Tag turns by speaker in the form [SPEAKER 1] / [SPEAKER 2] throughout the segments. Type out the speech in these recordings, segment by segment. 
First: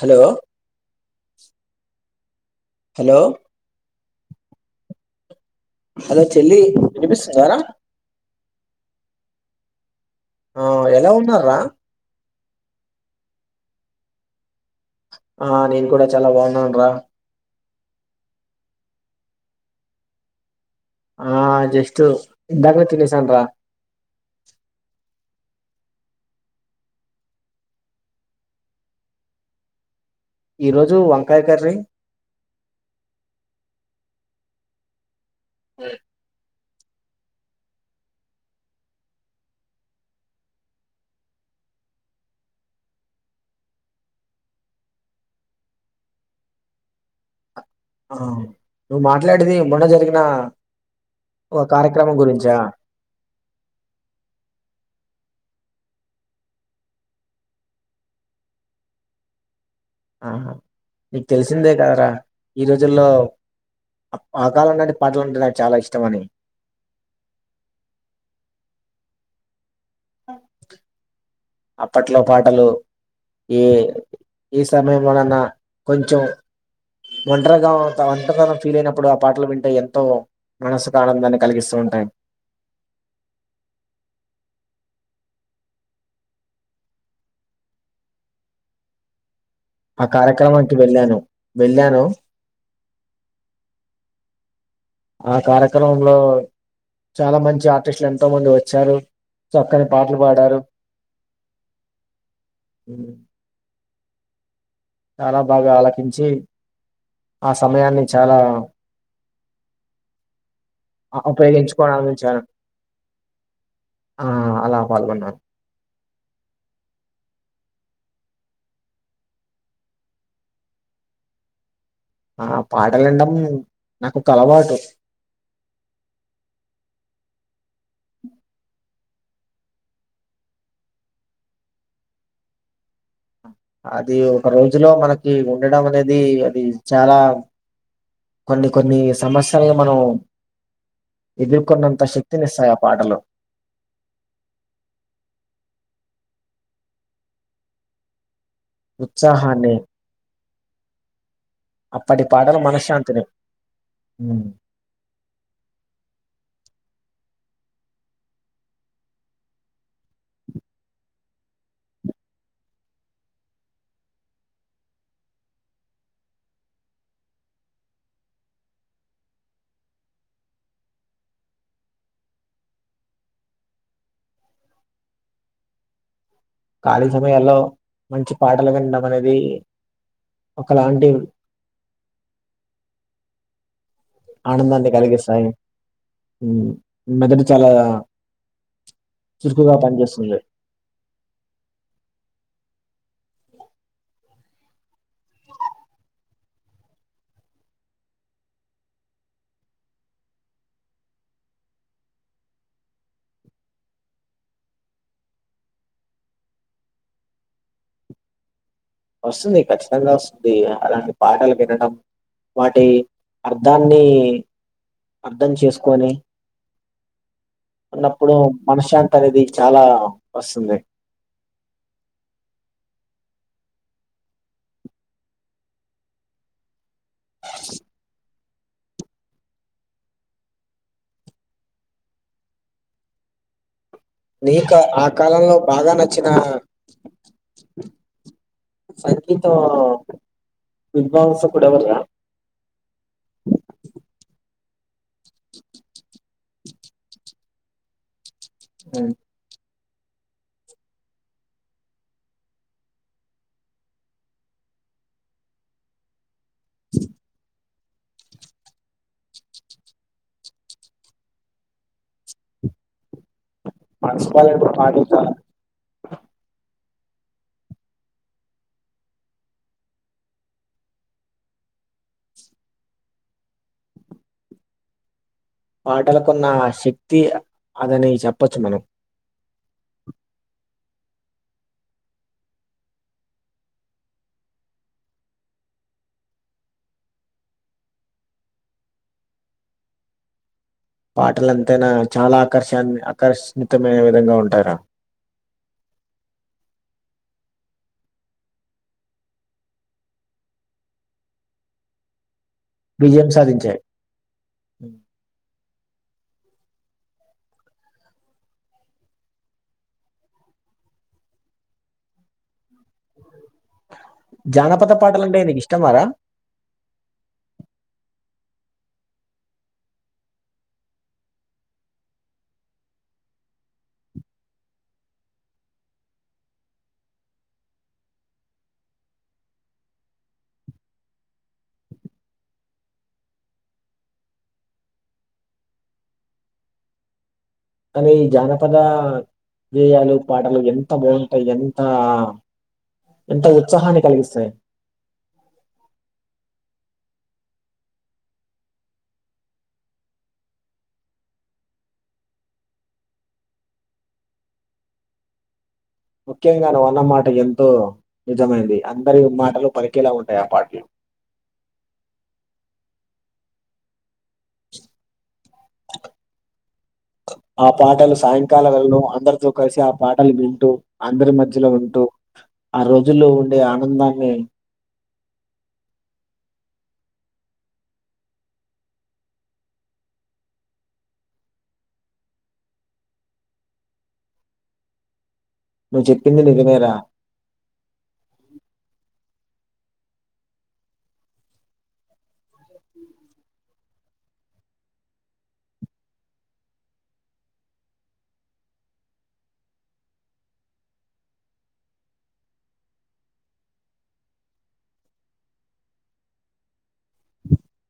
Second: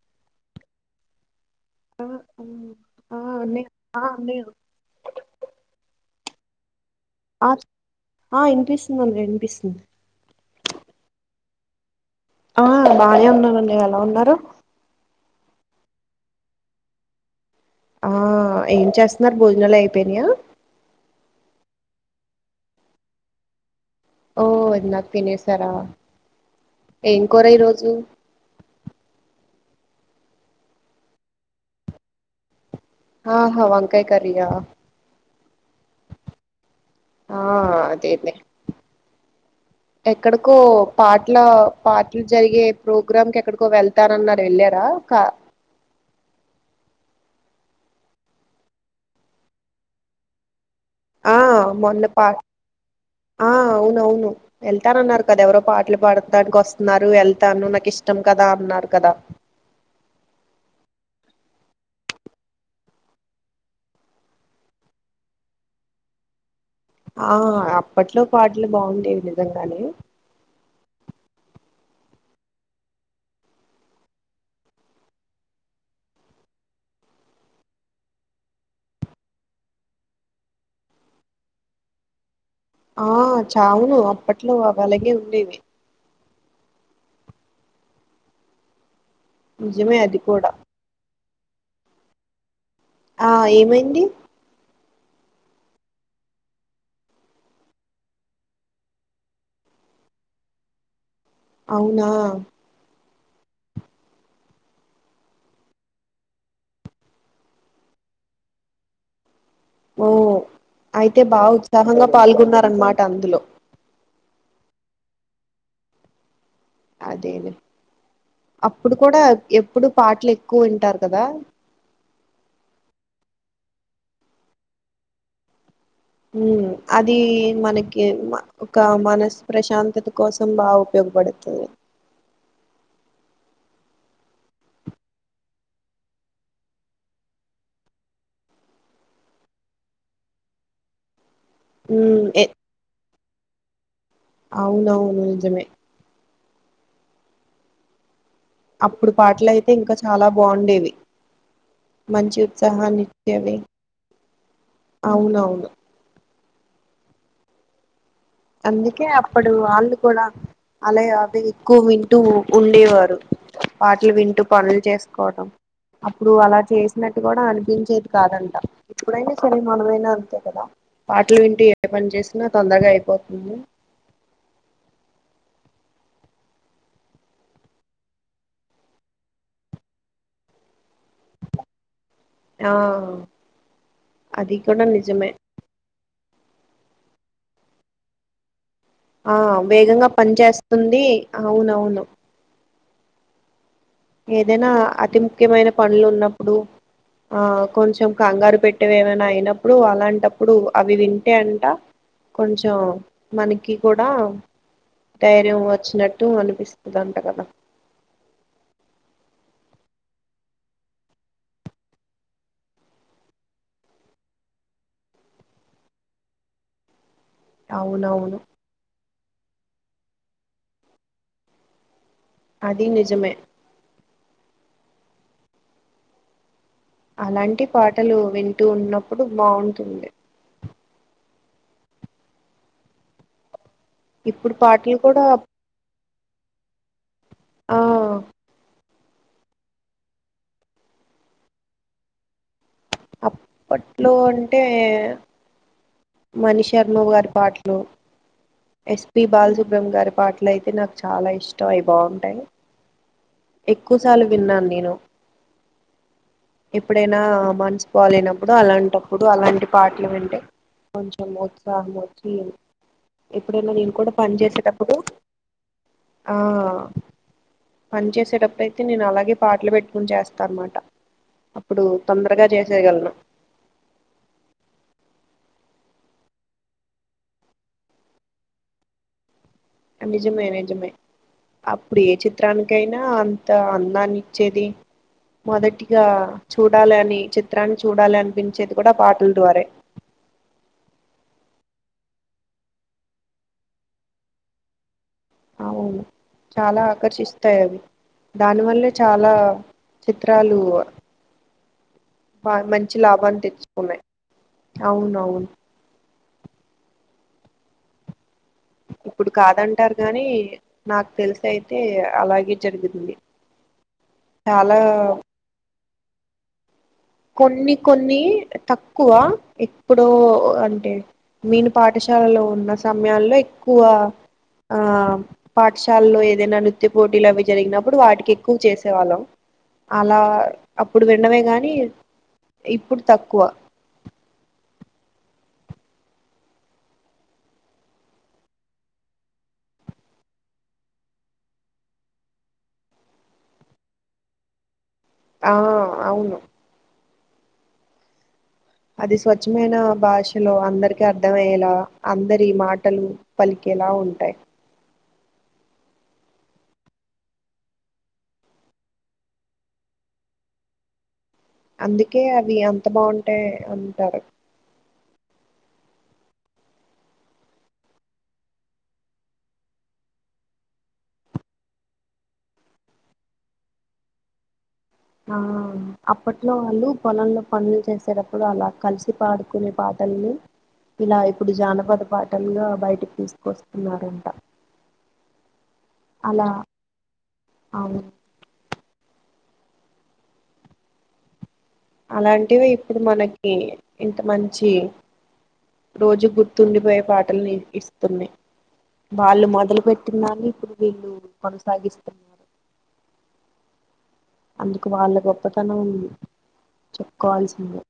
[SPEAKER 1] Hello hello
[SPEAKER 2] అ అన్నె ఆ అన్నయ్య
[SPEAKER 1] హలో చెల్లి
[SPEAKER 2] ఆ
[SPEAKER 1] ఇనిపిస్తుందారా
[SPEAKER 2] ఆ ఇనిపిస్తుందన్నె యినిపిస్తుంది
[SPEAKER 1] ఆ ఎలా ఉన్నార్రా
[SPEAKER 2] ఆ బానే ఉన్నాం అన్నయలా ఉన్నారు
[SPEAKER 1] ఆ నేను కూడా చాలా బాగున్నాన్ రా
[SPEAKER 2] ఆ ఏం చేస్తున్నార్ భోజనాల్ అయిపోయినయా
[SPEAKER 1] ఆ జస్ట్ ఇ దగ్న తినేసన్ రా
[SPEAKER 2] ఓ ఇందాక్ తినేసారా ఏన్ కోర ఈ రోజు
[SPEAKER 1] ఈ రోజు వంకాయకర్రీ
[SPEAKER 2] ఆహ వంకాయ్ కర్రీ యా
[SPEAKER 1] ఎయ్
[SPEAKER 2] ఆ అదేదే ఎక్కడికో పాట్ల పాటల్ జరిగే ప్రోగ్రామ్ కేక్కడికో వెళ్తానన్నార్ యెళ్ళారా క
[SPEAKER 1] ఆ నువ్వు మాట్లాడేది మొన్న జరిగిన
[SPEAKER 2] ఆ
[SPEAKER 1] ఒక
[SPEAKER 2] మొన్న
[SPEAKER 1] కార్యక్రమం
[SPEAKER 2] పా
[SPEAKER 1] గురించా
[SPEAKER 2] ఆ అవునవును ఎళ్తానన్నారు కదా ఎవరో పాటలు పాడటానికోస్తున్నారు ఏళ్తాను నాకిష్టం కదా అన్నారు కదా
[SPEAKER 1] ఆహ నీక్ తెలిసిందే కదరా ఈ రోజుల్లో అ ఆ కాలం నాటి పాటలంటే నాక్ చాలా ఇష్టమని
[SPEAKER 2] ఆ అప్పట్లో పాటలు బాగుండేవి నిజంగానే
[SPEAKER 1] అప్పట్లో పాటలు ఏ ఈ సమయంలోనన్నా కొంచెం ఒంటరిగా అంత ఒంట తనం ఫీల్ అయినప్పుడు ఆ పాటలు వింటే ఎంతో మనసుక్ ఆనందాన్ని కలిగిస్తూ ఉంటాయి
[SPEAKER 2] ఆ చావును అప్పట్లో అవ్ అలాగే ఉండేవి నిజమే
[SPEAKER 1] ఆ
[SPEAKER 2] అది కూడా
[SPEAKER 1] కార్యక్రమానికి వెళ్ళాను వెళ్ళాను
[SPEAKER 2] ఆ ఏమైంది
[SPEAKER 1] ఆ కార్యక్రమంలో చాలా మంచి ఆర్టిస్టులు ఎంతో మంది ఒచ్చారు చక్కని పాట్లు పాడారు
[SPEAKER 2] అవునా
[SPEAKER 1] ఉ ఉ చాలా బాగా ఆలకించి ఆ సమయాన్ని చాలా
[SPEAKER 2] ఓ అయితే
[SPEAKER 1] ఆ-
[SPEAKER 2] బా
[SPEAKER 1] ఉపయోగించుకొని
[SPEAKER 2] ఉత్సాహంగా
[SPEAKER 1] ఆనందించాను
[SPEAKER 2] పాల్గొన్న రన్మాట అందులో
[SPEAKER 1] ఆ అలా పాల్గొన్నా
[SPEAKER 2] అదేలే అప్పుడు కూడా ఎప్పుడు పాట్లు ఎక్కువ్ వింటారు కదా
[SPEAKER 1] ఆ పాటలు వినడం నాకు ఒక అలవాటు
[SPEAKER 2] ఉ అది మనకి ఒక మనస్ ప్రశాంతత కోసం బాగు ఉపయోగపడుతది
[SPEAKER 1] అది ఒక రోజులో మనకి ఉండడం అనేది అది చాలా కొన్ని కొన్ని సమస్యలుగా మనం ఎదుర్కొన్నంత
[SPEAKER 2] ఉమ్ ఎ
[SPEAKER 1] శక్తిని ఇస్తాయి ఆ పాటలు
[SPEAKER 2] అవునవును నిజమే అప్పుడు పాటలు అయితే
[SPEAKER 1] ఉత్సాహాన్ని
[SPEAKER 2] ఇంకా చాలా బాగుండేవి
[SPEAKER 1] అప్పటి
[SPEAKER 2] మంచి
[SPEAKER 1] పాటలు
[SPEAKER 2] ఉత్సాహాన్ని
[SPEAKER 1] మనశ్శాంతిని
[SPEAKER 2] ఇచ్చేవి
[SPEAKER 1] ఉమ్.
[SPEAKER 2] అవునవును అందుకే అప్పుడు వాళ్ళు కూడా అలాగే అవి ఎక్కువ వింటూ ఉండేవారు పాటలు వింటూ పనులు చేసుకోవడం అప్పుడు అలా చేసినట్టు కూడా అనిపించేది కాదంట ఇప్పుడైనా సరే మనమైనా అంతే కదా పాటలు వింటి ఏ పని చేసినా తొందరగా అయిపోతుంది
[SPEAKER 1] ఖాళీ సమయాల్లో మంచి పాటలు వినడం అనేది ఒకలాంటి
[SPEAKER 2] ఆ అది కూడా
[SPEAKER 1] ఆనందాన్ని
[SPEAKER 2] నిజమే
[SPEAKER 1] కలిగిస్తాయి మెదడు చాలా
[SPEAKER 2] ఆ
[SPEAKER 1] చురుకుగా
[SPEAKER 2] వేగంగా పని
[SPEAKER 1] పనిచేస్తుంది
[SPEAKER 2] చేస్తుంది అవునవును ఏదైనా అతి ముఖ్యమైన పనులు ఉన్నప్పుడు ఆ కొంచెం కంగారు పెట్టేవి ఏమైనా అయినప్పుడు అలాంటప్పుడు అవి వింటే అంట కొంచం మనకి కూడా ధైర్యం వచ్చినట్టు అనిపిస్తుంది అంట కదా
[SPEAKER 1] వస్తుంది ఖచ్చితంగా వస్తుంది అలాంటి పాటలు వినడం వాటి అర్థాన్ని అర్ధం చేసుకొని ఉన్నప్పుడు
[SPEAKER 2] అవునవును
[SPEAKER 1] మనశ్శాంతి అనేది చాలా వస్తుంది
[SPEAKER 2] అది నిజమే అలాంటి పాటలు వింటూ ఉన్నప్పుడు బాగుంటుంది ఇప్పుడు
[SPEAKER 1] నీకా
[SPEAKER 2] పాటలు
[SPEAKER 1] ఆ
[SPEAKER 2] కూడా
[SPEAKER 1] కాలంలో బాగా నచ్చిన
[SPEAKER 2] ఆ
[SPEAKER 1] సంగీత విద్వాంసకుడు ఎవరు
[SPEAKER 2] అప్పట్లో అంటే మణిశర్మ గారి పాటలు ఎస్పి బాల సుబ్రహ్మణ్యం గారి పాటలు ఇట్లయితే నాకు చాలా ఇష్టం అవి బాగుంటాయి ఎక్కువ సార్లు విన్నాను నేను ఎప్పుడైనా మ నసు బా పోలేనప్పుడు అలాంటప్పుడు అలాంటి పాటలు వింటే కొంచెం ఉత్సాహం వచ్చి ఎప్పుడైనా నేను కూడా పని
[SPEAKER 1] మనసుపాలైన
[SPEAKER 2] చేసేటప్పుడు
[SPEAKER 1] పాటలు
[SPEAKER 2] ఆ పని చేసేటప్పుడు అయితే నేను అలాగే పాటలు పెట్టుకుని చేస్తానమాట అప్పుడు తొందరగా చేసేయగలను
[SPEAKER 1] పాటలకున్న శక్తి అదని చెప్పొచ్చు మనం
[SPEAKER 2] ఆ నిజమే నిజమే అప్పుడు ఏ చిత్రానికి అయినా అంత అందాన్ని ఇచ్చేది మొదటిగా చూడాలి అని చిత్రాన్ని చూడాలి అనిపించేది కూడా పాటల ద్వారే
[SPEAKER 1] పాటలు ఎంతైనా చాలా ఆకర్ష ఆకర్షవితమైన విధంగా ఉంటాయ్
[SPEAKER 2] అవును చాలా ఆకర్షిస్తాయి అవి దాని వల్లే చాలా చిత్రాలు
[SPEAKER 1] విజయం
[SPEAKER 2] లాభాన్ని
[SPEAKER 1] సాధించాయి
[SPEAKER 2] తెచ్చుకున్నాయి అవును అవును ఇప్పుడు కాదంటారు గాని నాకు తెలిసి అయితే అలాగే జరుగుతుంది
[SPEAKER 1] జానపద పాటల అంటే నీకు ఇష్టమారా
[SPEAKER 2] కొన్ని కొన్ని తక్కువ ఎప్పుడో అంటే నేను పాఠశాలలో ఉన్న సమయాల్లో ఎక్కువ ఆ పాఠశాలలో ఏదైనా నృత్య పోటీలు అవి జరిగినప్పుడు వాటికి ఎక్కువ చేసేవాళ్ళం అలా అప్పుడు విన్నవే గాని ఇప్పుడు తక్కువ
[SPEAKER 1] కానీ జానపద గేయాలు పాటలు ఎంత బాగుంటాయి ఎంత ఎంత ఉత్సాహాన్ని కలిగిస్తాయి
[SPEAKER 2] ఆ అవును అది స్వచ్ఛమైన భాషలో అందరికి అర్థమయ్యేలా అందరి మాటలు పలికేలా ఉంటాయి
[SPEAKER 1] ముఖ్యంగా నువ్వు అన్నమాట ఎంతో నిజమైంది అందరి మాటలు పలికేలా ఉంటాయి ఆ పాటలో
[SPEAKER 2] అందుకే అవి అంత బాగుంటాయి అంటారు
[SPEAKER 1] ఆ పాటలు సాయంకాలవేళలో అందరితో కలిసి ఆ పాటలు వింటూ అందరి మధ్యలో ఉంటూ ఆ రోజుల్లో ఉండే ఆనందాన్ని
[SPEAKER 2] ఆ అప్పట్లో వాళ్ళు పొలంలో పనులు చేసేటప్పుడు అలా కలిసి పాడుకునే పాటల్ని ఇలా ఇప్పుడు జానపద పాటలుగా బయటకి తీసుకొస్తున్నారంట
[SPEAKER 1] నువ్వు చెప్పింది
[SPEAKER 2] అలా
[SPEAKER 1] నిజమేరా
[SPEAKER 2] అవును అలాంటివి ఇప్పుడు మనకి ఇంత మంచి రోజు గుర్తుండిపోయే పాటలుని ఇస్తున్నాయి వాళ్ళు మొదలు పెట్టిన దాన్ని ఇప్పుడు వీళ్ళు కొనసాగిస్తున్నారు అందుకు వాళ్ళ గొప్పతనం చెప్పుకోవాల్సిందే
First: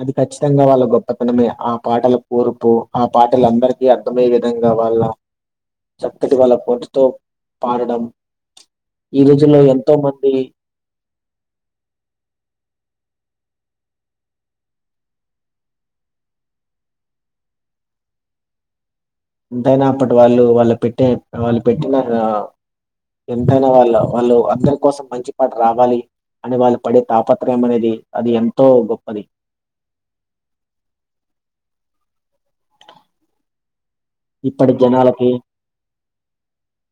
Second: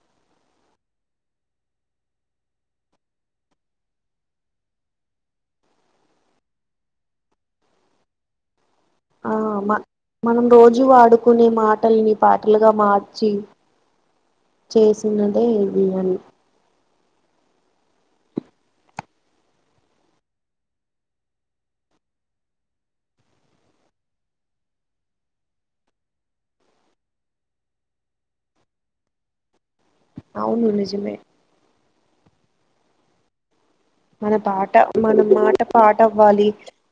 [SPEAKER 1] అది ఖచ్చితంగా వాళ్ళ గొప్పతనమే ఆ పాటల కూరుపు ఆ పాటల అందరికీ అర్ మే విధంగా వాళ్ళ చక్కటి వాళ్ల [unintelligible] పాడడం ఈ
[SPEAKER 2] ఆ
[SPEAKER 1] రోజుల్లో
[SPEAKER 2] మ
[SPEAKER 1] ఎంతో మంది
[SPEAKER 2] మనం రోజు వాడుకునే మాటల్ని పాటలుగా మార్చి చేసినదే ఈ బియాని
[SPEAKER 1] ఎంతైనా అప్పటి వాళ్ళు వాళ్ళు పెట్టే వాళ్ళు పెట్టిన ఎంతైనా వాళ్ళ వాళ్ళు అందరి కోసం మంచి పాట రావాలి అని వాళ్ళు పడే తాపత్రయం అనేది అది ఎంతో గొప్పది
[SPEAKER 2] అవును నిజమే మన పాట
[SPEAKER 1] ఇప్పటి
[SPEAKER 2] మన
[SPEAKER 1] జనాలకి
[SPEAKER 2] మాట పాట అవ్వాలి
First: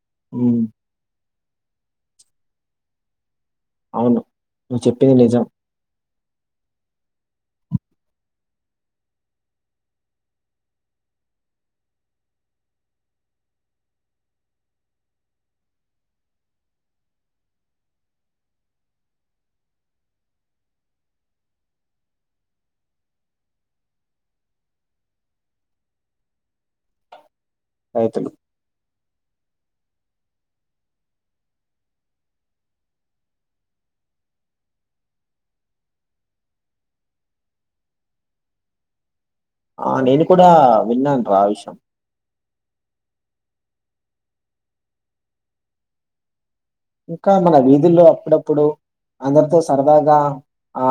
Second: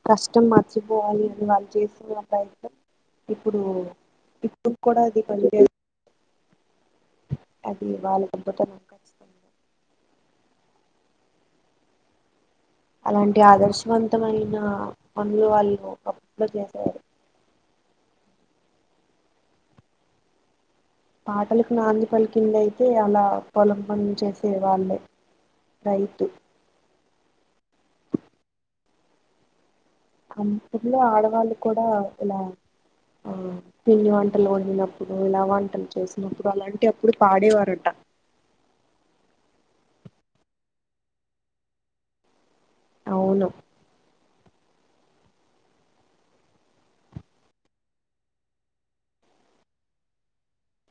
[SPEAKER 2] కష్టం
[SPEAKER 1] ఉమ్,
[SPEAKER 2] మంచి పోవాలి వాళ్ళు చేస్తున్నప్పుడయితే ఇప్పుడు
[SPEAKER 1] అవును
[SPEAKER 2] ఇప్పుడు
[SPEAKER 1] నువ్వు
[SPEAKER 2] కూడా
[SPEAKER 1] చెప్పింది
[SPEAKER 2] అది కొ
[SPEAKER 1] నిజం
[SPEAKER 2] అది వాళ్ళ అద్భుతం అలాంటి ఆదర్శవంతమైన పనులు వాళ్ళు ఒకప్పుడు చేసేవారు పాటలకు నాంది పలికింది అయితే అలా పొలం పనులు చేసే వాళ్ళే రైతు
[SPEAKER 1] రైతులు
[SPEAKER 2] [unintelligible] ఆడవాళ్ళు కూడా ఇలా ఆ పిండి వంటలు వండినప్పుడు ఇలా వంటలు చేసినప్పుడు అలాంటి అప్పుడు పాడేవారట
[SPEAKER 1] ఆ నేను కూడా విన్నాను రా ఆ విషం
[SPEAKER 2] అవును
[SPEAKER 1] ఇంకా మన వీధుల్లో అప్పుడప్పుడు అందరితో సరదాగా ఆ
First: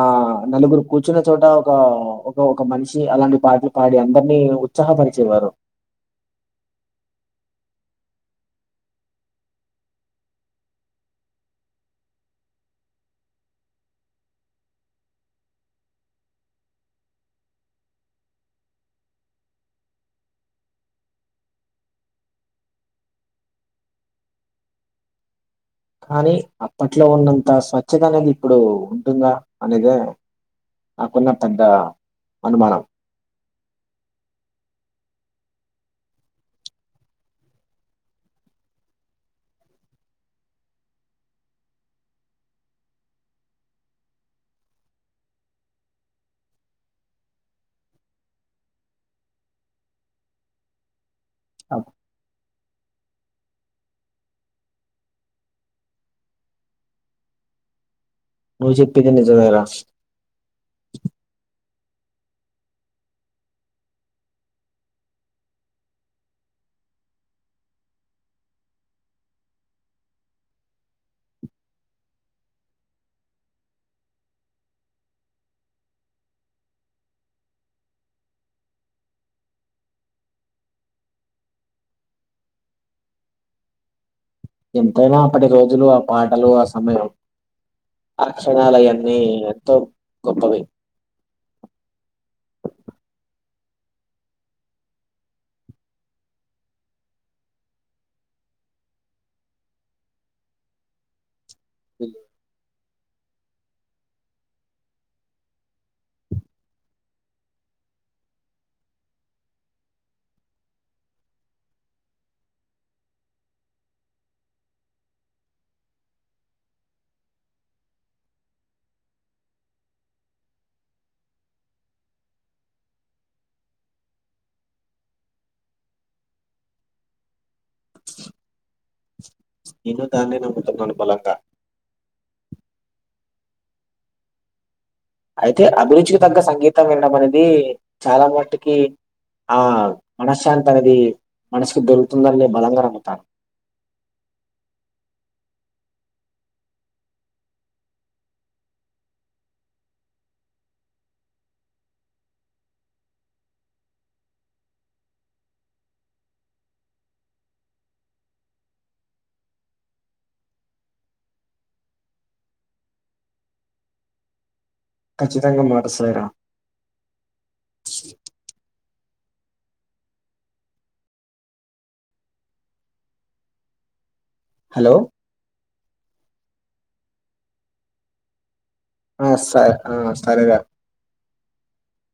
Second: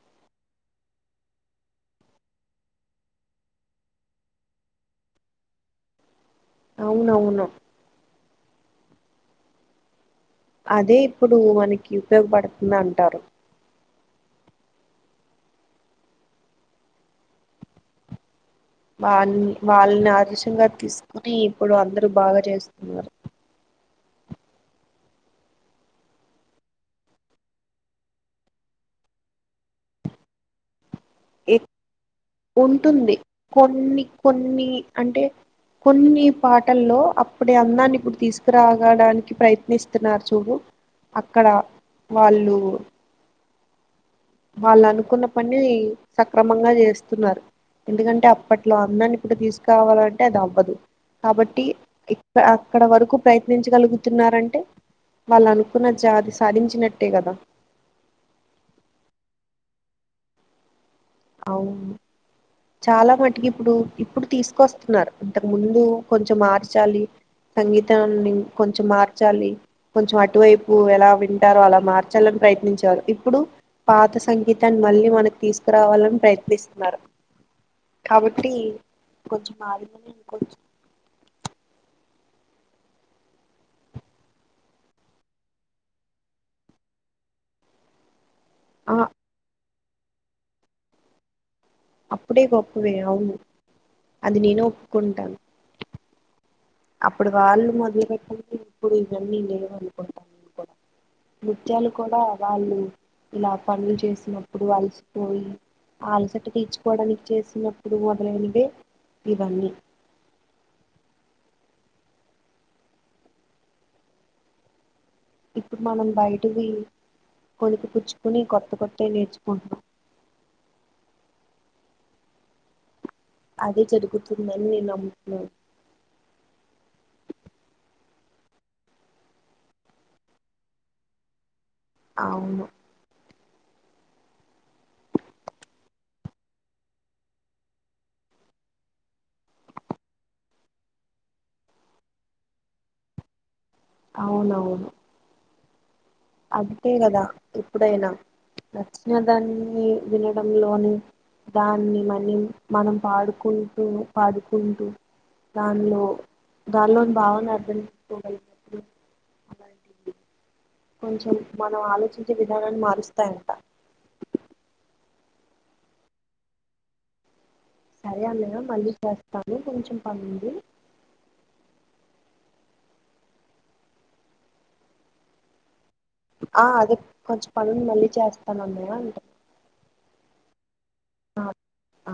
[SPEAKER 1] నలుగురు కూర్చున్న చోట ఒక ఒక ఒక మనిషి అలాంటి పాటలు పాడి అందరినీ ఉత్సాహ పరిచేవారు
[SPEAKER 2] అవునవును అదే ఇప్పుడు మనకి ఉపయోగపడుతుంది అంటారు వాళ వాళ్ళని ఆదర్శంగా తీసుకుని ఇప్పుడు అందరు బాగా చేస్తున్నారు
[SPEAKER 1] కానీ అప్పట్లో ఉన్నంత స్వఛత అనేది ఇప్పుడు ఉంటుందా అనేదే నాకున్న పెద్ద అనుమానం
[SPEAKER 2] ఉంటుంది కొన్ని కొన్ని అంటే కొన్ని పాటల్లో అప్పుడే అందాన్ని ఇప్పుడు తీసుకురాగడానికి ప్రయత్నిస్తున్నారు చూడు అక్కడ వాళ్ళు వాళ్ళ అనుకున్న పని సక్రమంగా చేస్తున్నారు ఎందుకంటే అప్పట్లో అందాన్ని కూడా తీసుకురావాలంటే అంటే అది అవ్వదు కాబట్టి అక్కడ వరకు ప్రయత్నించగలుగుతున్నారంటే వాళ్ళు అనుకున్న జాతి సాధించినట్టే కదా
[SPEAKER 1] నువ్వు చెప్పింది నిజమేరా
[SPEAKER 2] అవును చాలా మటుకి ఇప్పుడు ఇప్పుడు తీసుకొస్తున్నారు అంతకు ముందు కొంచెం మార్చాలి సంగీతాన్ని కొంచెం మార్చాలి కొంచెం అటువైపు ఎలా వింటారో అలా మార్చాలని ప్రయత్నించేరు ఇప్పుడు పాత సంగీతాన్ని మళ్ళీ మనకి తీసుకురావాలని ప్రయత్నిస్తున్నారు కాబట్టి కొంచెం మాది కొంచెం
[SPEAKER 1] ఎంతైనా అప్పటి రోజులు ఆ పాటలు ఆ సమయం అక్షరాలు
[SPEAKER 2] ఆ
[SPEAKER 1] అయన్ని ఎంతో గొప్పవి
[SPEAKER 2] అప్పుడే గొప్పవే అవును అది నేను ఒప్పుకుంటాను అప్పుడు వాళ్ళు మొదలు పెట్టింటే ఇప్పుడు ఇవన్నీ లేవు అనుకుంటాను నృత్యాలు కూడా వాళ్ళు ఇలా పనులు చేసినప్పుడు అలసిపోయి ఆ అలసట తీర్చుకోవడానికి చేసినప్పుడు మొదలైనవే ఇవన్నీ ఇప్పుడు మనం బయటది కొణకి పుచ్చుకొని కొత్త కొత్తయ్ నేర్చుకుంటున్నాం అదే జరుగుతుందని నేను నమ్ముతున్నాను
[SPEAKER 1] నేను దాన్నే నమ్ముతునాను బలంగా
[SPEAKER 2] అవును
[SPEAKER 1] అయితే అభిరుచికి తగ్గ సంగీతం వినడం అనేది చాలా మటికి ఆ మనశ్శాంతి అనేది మనసుకి దొరుకుతుందని నేను బలంగా నమ్ముతాను.
[SPEAKER 2] అవునవును అంతే కదా ఎప్పుడైనా నచ్చిన దాన్ని వినడంలోని దాన్ని మన్నీ మనం పాడుకుంటూ పాడుకుంటూ దానిలో దానిలోని భావాన్ని అర్థం చేసుకోగలుగు కొంచెం మనం ఆలోచించే విధానాన్ని మారుస్తాయంట
[SPEAKER 1] ఖచ్చితంగా మారుస్తాయిరా
[SPEAKER 2] సరే అన్నయ్య మళ్ళీ చేస్తాను కొంచెం పని ఉంది
[SPEAKER 1] హలో
[SPEAKER 2] ఆ అదే కొంచెం పని ఉంది మళ్ళీ చేస్తాను అన్నయ్య అన్న
[SPEAKER 1] ఆ సర్ సరేరా
[SPEAKER 2] ఆ అ